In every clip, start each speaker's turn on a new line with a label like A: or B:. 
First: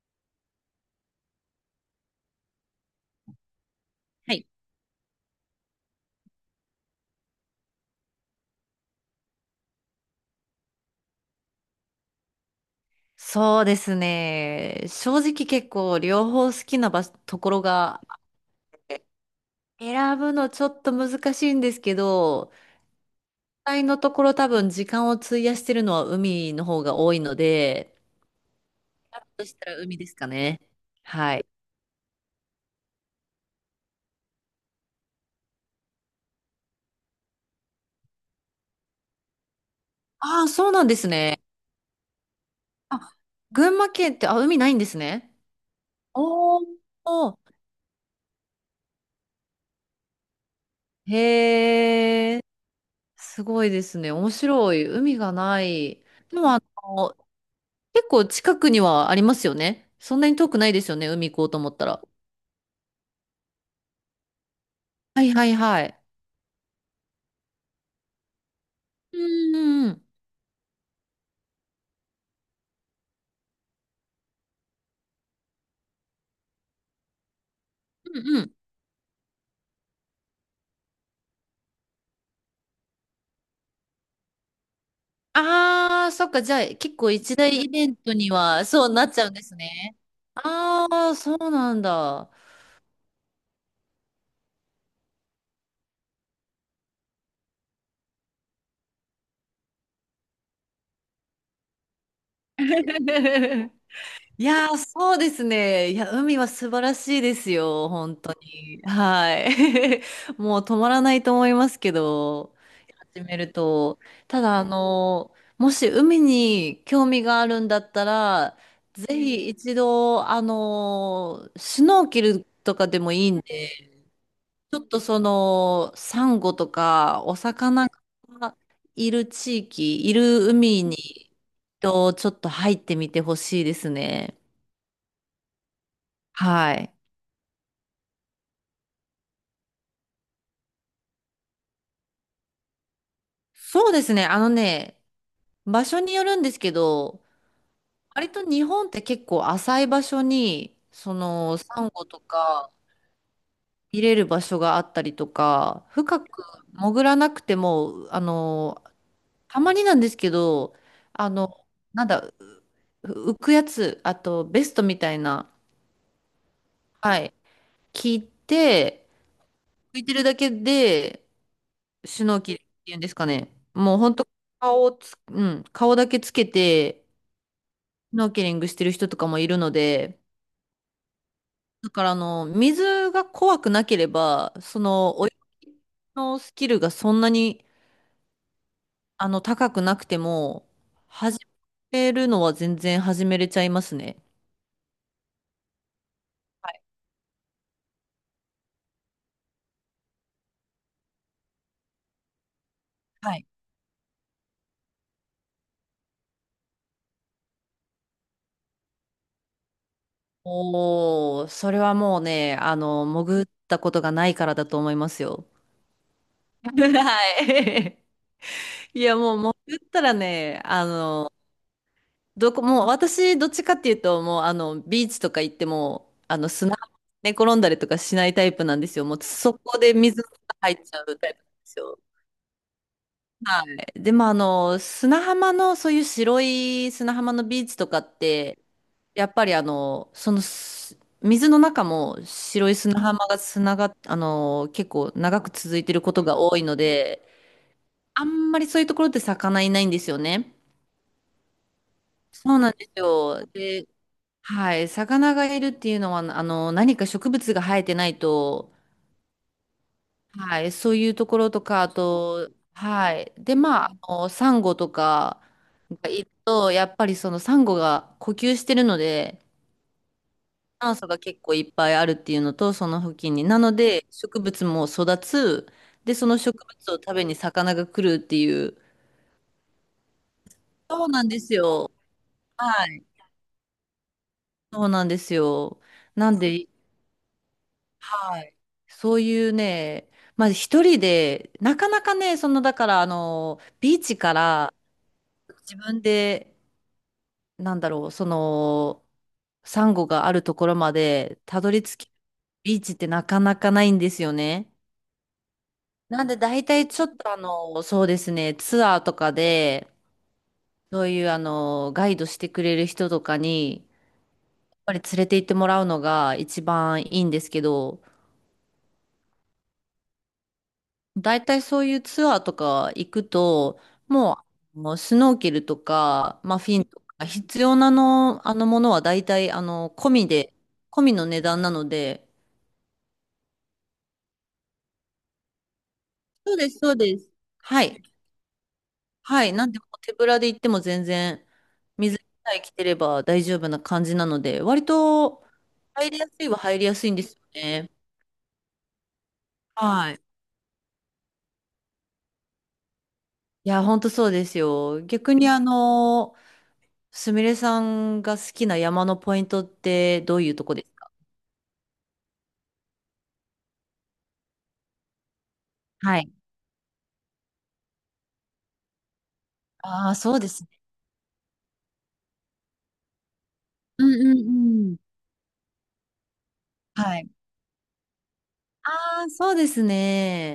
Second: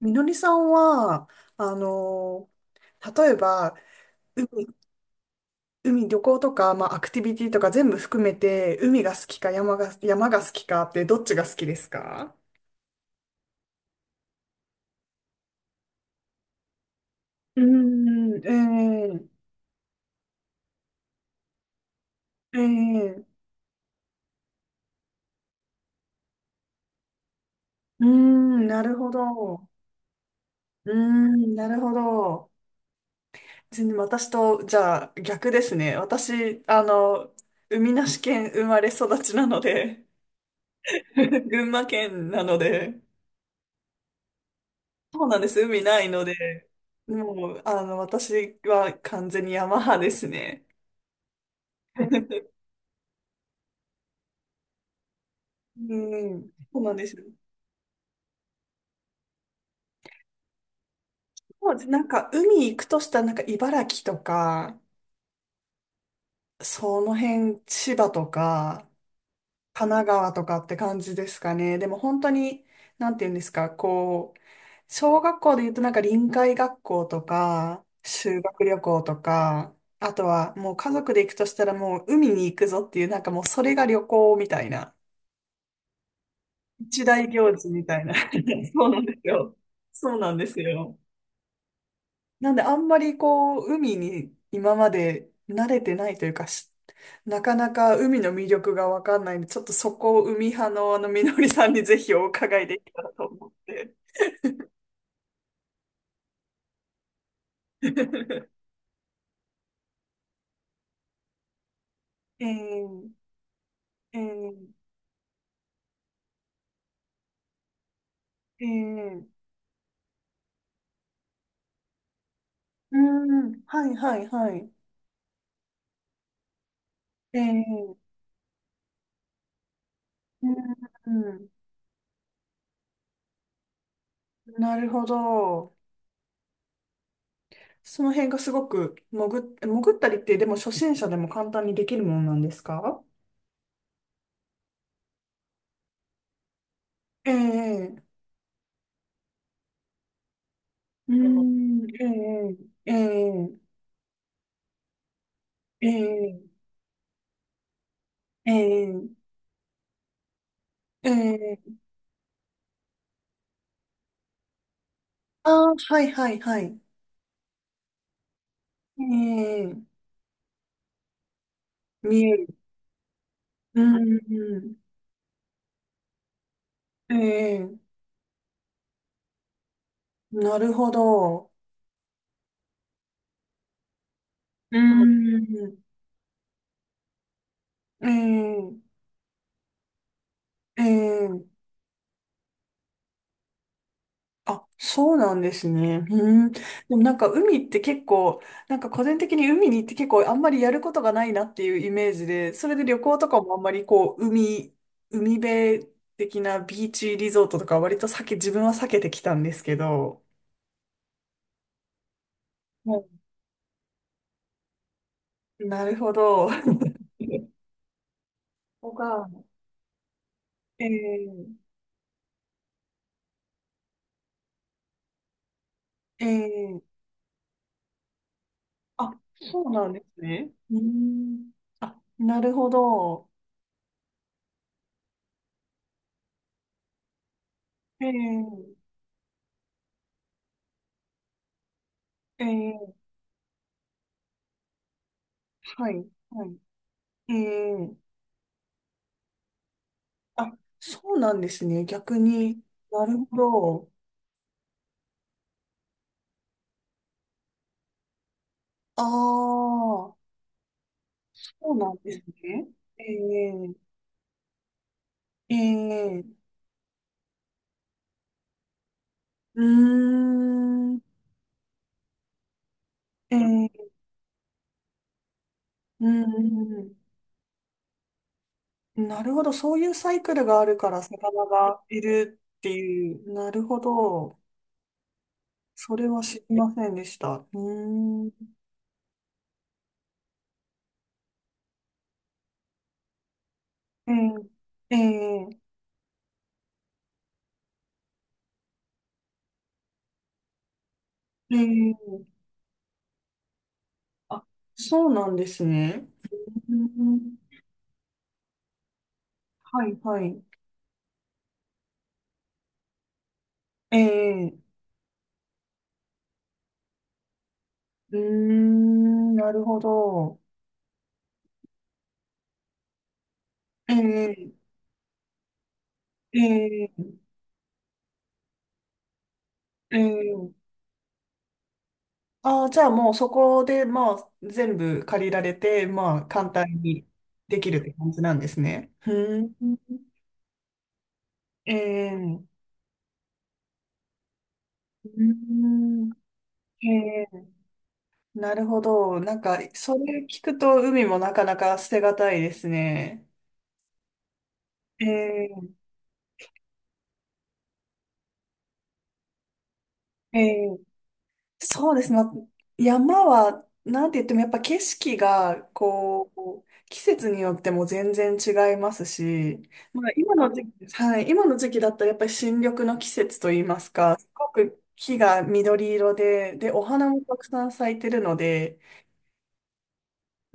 A: みのりさんは、あの、例えば、
B: はい、
A: 海、海旅行とか、アクティビティとか全部含めて、海が好きか山が好きかって、どっちが好きですか？
B: そうですね。正直結構両方好きな場所、とこ
A: う
B: ろが
A: ーん。え
B: 選ぶのちょっと難しいんですけど、
A: え。ええ。
B: 実際のところ多分時間を費やしてるのは海の方が多いので、
A: うーん、なるほ
B: そし
A: ど。
B: たら海ですかね。
A: うー
B: はい。
A: ん、なるほど。全然私と、じゃあ、逆ですね。私、海なし県生まれ育ちなので、
B: ああ、そうなんです ね。
A: 群馬県なので、
B: あ、群馬県って、あ、海ないんです
A: そう
B: ね。
A: なんです。海ないので、
B: おお、
A: もう、私は完全に山派ですね。
B: へえ、すごいですね。面白い。海がな
A: う
B: い。で
A: ん、
B: も
A: そうなんですよ。
B: 結構近くにはありますよね。そんなに遠くないですよね。海行こうと思
A: そ
B: っ
A: うで
B: た
A: す。
B: ら。
A: 海行くとしたら、茨城とか、
B: はいはいはい。
A: その辺、千葉とか、
B: うんうん
A: 神
B: うん。
A: 奈川とかって感じですかね。でも、本当に、なんて言うんですか、こう、小学校で言うと、臨海学校とか、
B: うん
A: 修
B: うん。
A: 学旅行とか、あとは、もう家族で行くとしたら、もう海に行くぞっていう、なんかもう、それが旅行みたいな。
B: ああ、そっか。じゃあ結
A: 一
B: 構
A: 大
B: 一
A: 行
B: 大
A: 事
B: イ
A: み
B: ベン
A: たい
B: ト
A: な。
B: には
A: そ
B: そう
A: うなん
B: なっ
A: です
B: ちゃうんです
A: よ。
B: ね。
A: そうなんです
B: あ
A: よ。
B: あ、そうなんだ。
A: なんで、あんまりこう、海に今まで慣れてないというか、なかなか海の魅力がわかんないんで、ちょっとそこを海派のみのりさんにぜひお伺いできたらと思っ て。
B: いやー、そうですね。いや、海は素晴らしいですよ、本当 に。はい。もう止まらないと思いますけ
A: え
B: ど、
A: ー、
B: 始めると。
A: え
B: た
A: ー、
B: だ、もし海に興味があるんだったら、
A: え
B: ぜ
A: ー、
B: ひ一度、シュノーケルとか
A: う
B: でもいいん
A: ん、
B: で、
A: はいはいはい。
B: ちょっとその、サンゴとか、お
A: え
B: 魚
A: ー、
B: がいる地域、いる海
A: う
B: に、
A: ん、
B: と、ちょっと入ってみてほしいですね。
A: なるほど。
B: はい。
A: その辺がすごく潜ったりって、でも初心者でも簡単にできるものなんですか？
B: そうですね。あのね、場所によるんですけど、
A: ええ。
B: 割と日本って結構浅い場所に、
A: う
B: サ
A: ー
B: ンゴと
A: ん。
B: か
A: ええ、ええ。
B: 見れる場所があったりとか、
A: え
B: 深く
A: え。
B: 潜らなくても、
A: ええ。
B: たまになんですけど、
A: え
B: あの、
A: え。
B: なんだ、浮くやつ、あとベストみたい
A: あ
B: な、
A: あ、はいはいはい。
B: はい、聞い
A: え
B: て、
A: え。
B: 浮いてるだけで、シ
A: 見
B: ュ
A: え
B: ノー
A: る。
B: キルっていうんですかね。
A: う
B: もう本
A: ん。
B: 当うん、顔だけつけて、
A: うん。ええ。
B: スノーケリングしてる人とかもいるので、
A: なるほど。
B: だから水が怖くなければ、
A: う
B: 泳ぎ
A: ん。
B: のスキルがそんなに、
A: え
B: 高くなくても、
A: え。ええ。
B: 始めるのは全然始めれちゃいますね。
A: あ、そうなんですね。うん。で
B: はい。
A: もなんか海って結構、なんか個人的に海に行って結構あんまりやることがないなっていうイメージで、それで旅行と
B: は
A: か
B: い。
A: もあんまりこう、海辺的なビーチリゾートとか割と自分は避けてきたんですけど。
B: おー、それはもうね、
A: は
B: 潜ったことがないからだと思いますよ。
A: い、なるほど。
B: は い。いや、
A: こ
B: もう潜ったらね、
A: ええ。
B: もう私、どっちかっていうと、もうビーチとか行っても、
A: ええ
B: 砂ね、
A: ー。
B: 寝転んだりとかしないタイプなんですよ。
A: あ、
B: もうそ
A: そう
B: こ
A: なん
B: で
A: です
B: 水が
A: ね。
B: 入
A: う
B: っちゃうタイプなん
A: ん。
B: です
A: あ、
B: よ。
A: なるほど。
B: はい。でも砂浜の、そういう白い砂浜のビーチとか
A: え
B: って、
A: え。
B: やっぱり水の中も白い
A: ええ。
B: 砂浜が砂が、結構長く続い
A: は
B: て
A: い、
B: ることが
A: はい。
B: 多いので、
A: ええ。
B: あんまりそういうところって魚いないんですよ
A: あ、
B: ね。
A: そうなんですね。逆
B: そう
A: に。
B: なんです
A: なるほ
B: よ。で、
A: ど。
B: はい、魚がいるっていうのは、何か植物が生えてないと、
A: ああ、そ
B: はい、そういうところと
A: う
B: か、あ
A: なんです
B: と、
A: ね。え
B: はい。で、
A: え、
B: まあ、サンゴとか
A: え
B: が
A: え、
B: いると、やっぱりそのサンゴが呼吸してるので、
A: うー
B: 酸
A: ん、
B: 素が結構いっぱいあるっていうのと、その付近
A: え
B: に。なの
A: え、
B: で、植物も育つ。
A: う
B: で、その植物
A: ん、
B: を食べに魚が来るっていう。
A: うん、なるほど。そういうサイクルがあるから
B: そうなんで
A: 魚
B: す
A: が
B: よ。
A: いるって
B: はい。
A: いう。なるほど。
B: そうなんですよ。
A: それは
B: なん
A: 知り
B: で、
A: ませんでした。うーん。
B: はい。そういうね、まあ一人で、なかなかね、だからビー
A: え
B: チから
A: え、ええ、
B: 自分で、なんだろう、その、サンゴがあるところまで
A: え
B: たどり着き、
A: え。
B: ビーチってなかなかないんですよ
A: あ、
B: ね。
A: そうなんですね。
B: なんで大
A: う
B: 体ちょっと
A: ん、
B: そうですね、ツアーとか
A: は
B: で、
A: い、はい。
B: そういうガイドしてくれる人とかに、
A: ええ。
B: やっぱり連れて行ってもらうのが一番いいんですけど、
A: うーん、なるほど。
B: 大体そういうツアーとか行くと、
A: え
B: も
A: え、
B: う、スノーケルとか、まあ、フィン
A: え
B: と
A: え、
B: か、必要なの、あのものは大体、
A: え
B: 込み
A: え。
B: で、込みの値段なので、
A: ああ、じゃあもうそこで、まあ、全部借りられて、まあ、簡
B: そう
A: 単
B: です、そう
A: に
B: です。
A: できるっ
B: は
A: て
B: い。
A: 感じなんですね。うー
B: はい。
A: ん。
B: なんで、もう手ぶらで行っても全然、
A: ええ。
B: 水
A: う
B: さえ着てれば大丈夫な感じなので、割
A: ー
B: と、
A: ん。
B: 入りやすいは入り
A: え
B: やすいんですよ
A: え。
B: ね。
A: なるほど。なんか、そ
B: はい。
A: れ聞くと海もなかなか捨てがたいですね。
B: いや、本当そうですよ。
A: え
B: 逆に、
A: え。
B: すみれさんが好きな山のポイントってど
A: え
B: ういうとこ
A: え。
B: です？
A: そうですね。まあ山は、なんて言ってもやっぱ景色が、
B: はい。
A: こう、季節によっても全然違いますし、ま
B: あ
A: あ、
B: あ、そ
A: 今
B: うで
A: の
B: す
A: 時
B: ね。
A: 期、はい、今の時期だったらやっぱり新緑の季節といいます
B: うん
A: か、す
B: うん
A: ごく
B: うん。
A: 木が緑色で、で、お花
B: は
A: も
B: い。
A: たくさん咲いてるので、
B: ああ、そうです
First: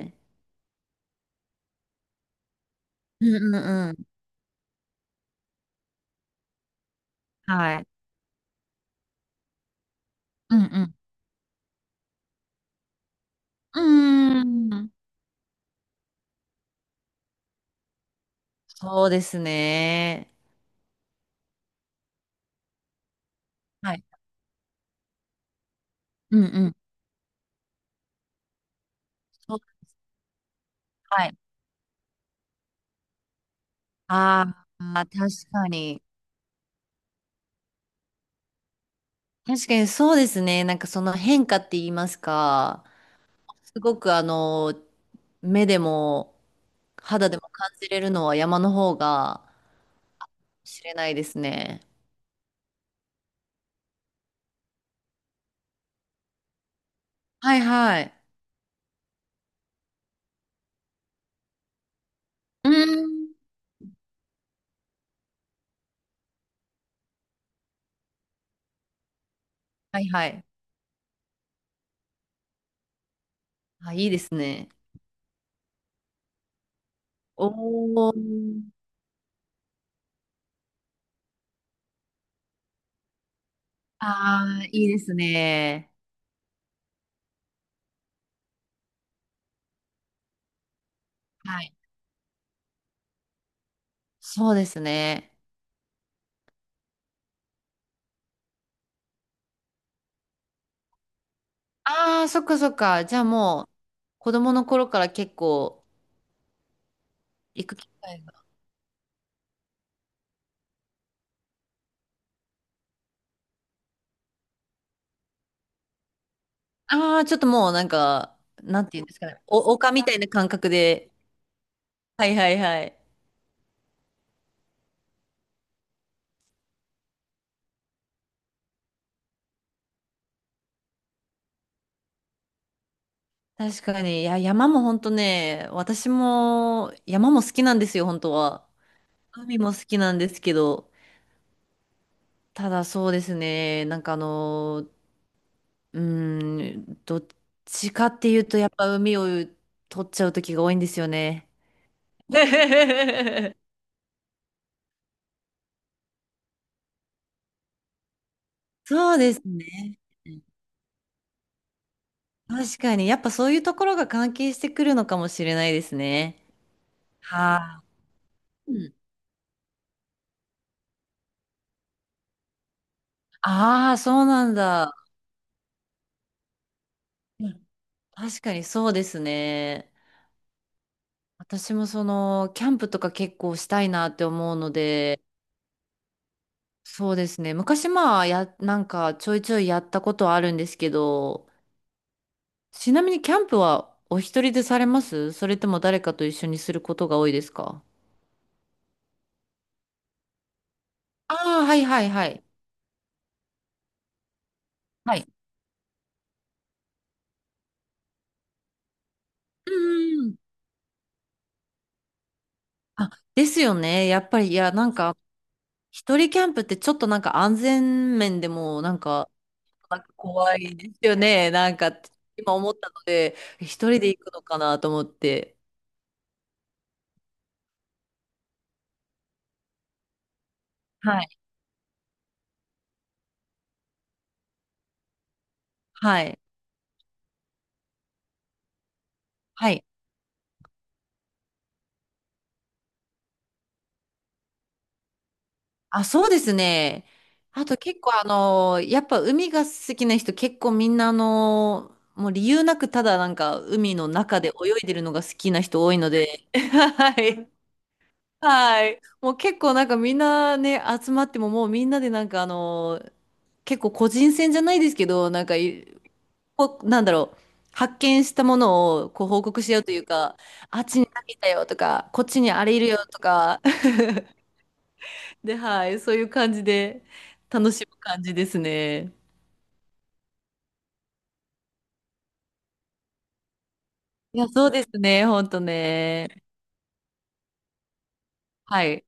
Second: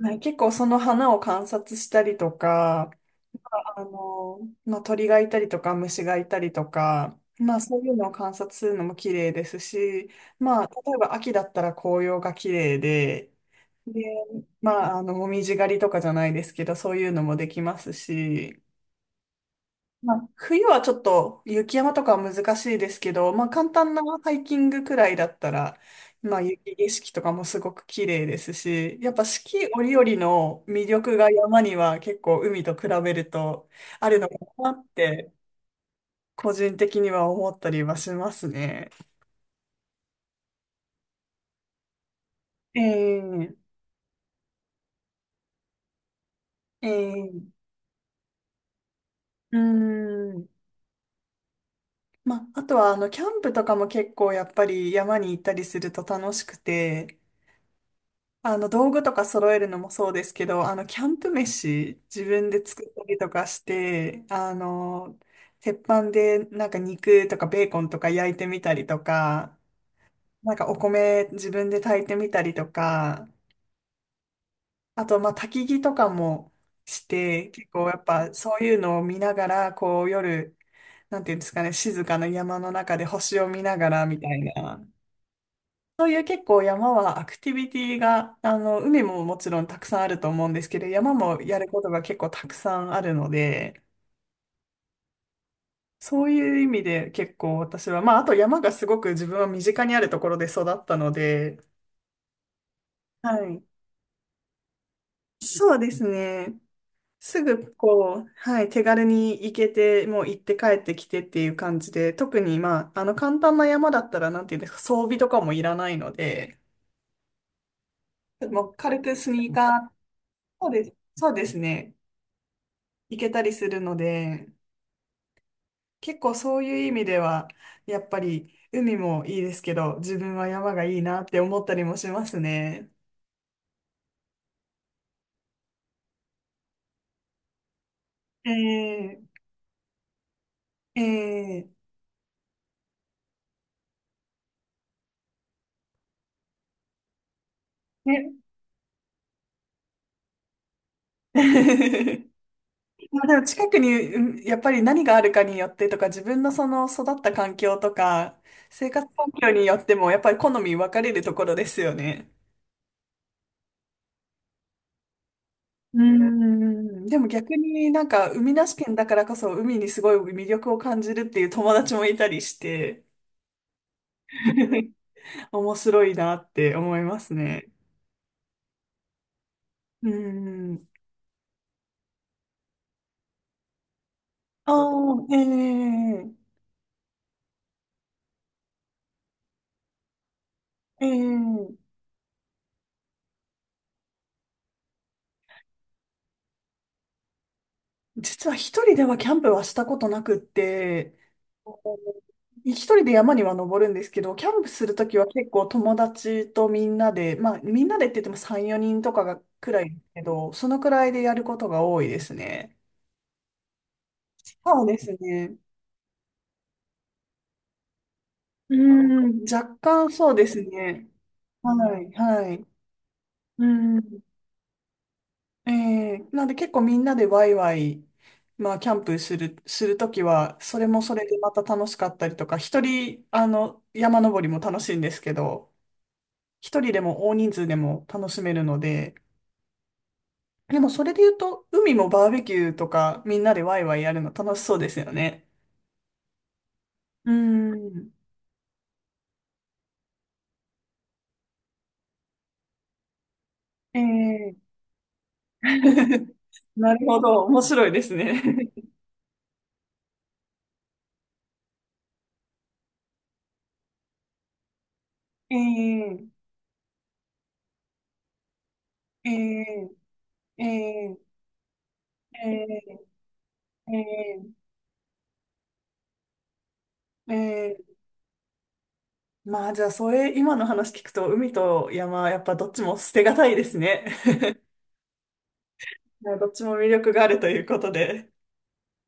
A: はい、結構その花を観察したりとか、
B: うんう
A: あ
B: んうん。
A: の、まあ、鳥がいたりとか虫がいたりとか、まあ、そ
B: は
A: う
B: い。
A: いうのを観察するのも綺麗ですし、
B: うん
A: まあ、例
B: う
A: えば秋だったら紅葉が綺麗で、で、
B: ん。うーん。
A: まあ、もみじ狩りとかじゃないですけど、そういうのもできますし、
B: そうです
A: まあ、
B: ね。
A: 冬はちょっと雪山とかは難しいですけど、まあ簡単
B: は
A: な
B: い。
A: ハイキングくらいだったら、ま
B: う
A: あ
B: んう
A: 雪
B: ん。
A: 景色とかもすごく綺麗ですし、やっぱ四
B: そう、
A: 季折々の魅力
B: は
A: が
B: い。
A: 山には結構海と比べるとあるのか
B: あ
A: なっ
B: あ、確
A: て
B: かに。
A: 個人的には思ったりはしますね。
B: 確かにそうですね。なんかその変化って言いますか。
A: ええ。
B: すごく目でも
A: え
B: 肌でも
A: え。
B: 感じれるのは山の方が
A: うーん。
B: 知れないですね。
A: まあ、あとはあのキャンプとかも結構やっぱり山に行ったりすると楽しくて、
B: はいはい。
A: あの、道具とか揃えるのもそうですけど、あの、キャンプ飯、自分で
B: うー
A: 作ったりと
B: ん。
A: かして、鉄板でなんか肉とかベーコンとか焼いてみたりとか、
B: はいはい。
A: なんかお米自分で炊いてみたりとか、
B: あ、いいですね。
A: あと、まあ、焚き火とかもして、結構やっ
B: お
A: ぱそ
B: ー。
A: ういうのを見ながら、こう夜、なんていうんですかね、静かな山の中で星を見ながらみたい
B: ああ、
A: な。
B: いいですね。
A: そういう結構山はアクティビティが、あの、海ももちろんたくさんあると思うんですけど、山もや
B: は
A: る
B: い。
A: ことが結構たくさんあるので、
B: そうですね。
A: そういう意味で結構私は、まあ、あと山がすごく自分は身近にあるところで育ったので、
B: ああ、そっかそっか。じゃあ
A: はい。
B: もう、子供の頃から結
A: そう
B: 構
A: ですね。す
B: 行
A: ぐ
B: く機会
A: こう、
B: が。
A: はい、手軽に行けて、もう行って帰ってきてっていう感じで、特にまあ、あの簡単な山だったら、なんていうんですか、装備とかもいらないので、
B: ああ、ちょっともうなんか、
A: もう
B: なんて
A: 軽
B: いうんで
A: く
B: すか
A: ス
B: ね。
A: ニー
B: お、
A: カー、
B: 丘みたいな感
A: そ
B: 覚
A: うです。
B: で。
A: そうですね。
B: はいはいはい。
A: 行けたりするので、結構そういう意味では、やっぱり海もいいですけど、自分は山がいいなって思ったりもしますね。
B: 確かに。いや、山も本当ね、私も山も好きなんですよ、本当は。
A: ええ。
B: 海も好きなんですけど。
A: ええ。
B: ただそうですね、なんかどっちかってい
A: ね。
B: うと、やっぱ海を取っちゃう時が多いんですよね。
A: まあでも 近くに、うん、やっぱり何があるかによってとか、自分のその育った環境とか、生活
B: そう
A: 環
B: です
A: 境によって
B: ね。
A: も、やっぱり好み分かれるところですよね。
B: 確かに、やっぱそういうところが関係してくるのかもしれないです
A: う
B: ね。
A: ん。でも逆
B: は
A: になんか、海な
B: い、
A: し
B: う
A: 県
B: ん。
A: だからこそ、海にすごい魅力を感じるっていう友達もいたりして。
B: ああ、そうなんだ。
A: 面白いなって思います
B: うん、
A: ね。
B: 確かにそうですね。
A: うん。
B: 私もその、キャンプとか結構したいなって思うので、
A: ああ、ええ。
B: そうですね。昔まあ、なんかちょいちょいやったことはあるんですけ
A: え
B: ど、
A: え。
B: ちなみにキャンプはお一人でされます？それとも誰かと一緒にすることが多いですか？
A: 実は一人ではキャンプはしたことなくって、
B: ああー、はいはいはい。
A: 一人で山には登るんですけど、キャンプするとき
B: は
A: は
B: い。
A: 結構友達とみんなで、まあみんなでって言っても3、4人とかが
B: う
A: くらいです
B: ん
A: け
B: うん。
A: ど、そのくらいでやることが多いですね。
B: あ、ですよね。やっぱり、いや、
A: そう
B: なん
A: です
B: か、
A: ね。
B: 一人キャンプってちょっとなんか安全面で
A: う
B: も、なんか、
A: ん、若
B: なんか
A: 干そうで
B: 怖
A: す
B: いです
A: ね。
B: よね。なんか、
A: はい、は
B: 今
A: い。
B: 思ったので、
A: う
B: 一人で行
A: ん。
B: くのかなと思って。
A: ええ、なんで結構みんなでワイワイ、まあ、キャンプする、するときは、それもそ
B: は
A: れで
B: い。
A: また楽しかったりとか、一人、あの、山登りも楽しいんですけど、
B: はい。
A: 一人でも大人数でも楽しめるので、
B: はい。
A: でもそれで言うと、海もバーベキューとか、みんなでワイワイやるの楽しそうですよね。
B: あ、そうですね。
A: うー
B: あと結
A: ん。
B: 構やっぱ海が好きな人結構みんなもう理由なくただなんか海
A: え
B: の中で
A: え。
B: 泳いでるのが好きな人多いの で、
A: な る
B: は
A: ほど。
B: い。
A: 面白いですね。
B: はい。もう結構なんかみんなね、集まってももうみんなでなんか結構個人戦じゃないですけど、なんかい、
A: ええ。
B: こうなんだろう、発見したものをこう報告し合うとい
A: ええ。
B: うか、
A: え
B: あっちに
A: え。
B: 何い
A: え
B: たよとか、こっちにあれいるよとか、
A: え。え
B: で、はい、そういう感じで楽
A: え。
B: し
A: え
B: む感じですね。
A: まあ、じゃあ、それ、今の話聞くと、海と山、やっぱどっちも捨てがたいですね。
B: いや、そうですね、ほんとね。
A: どっちも魅力があるということで。
B: はい。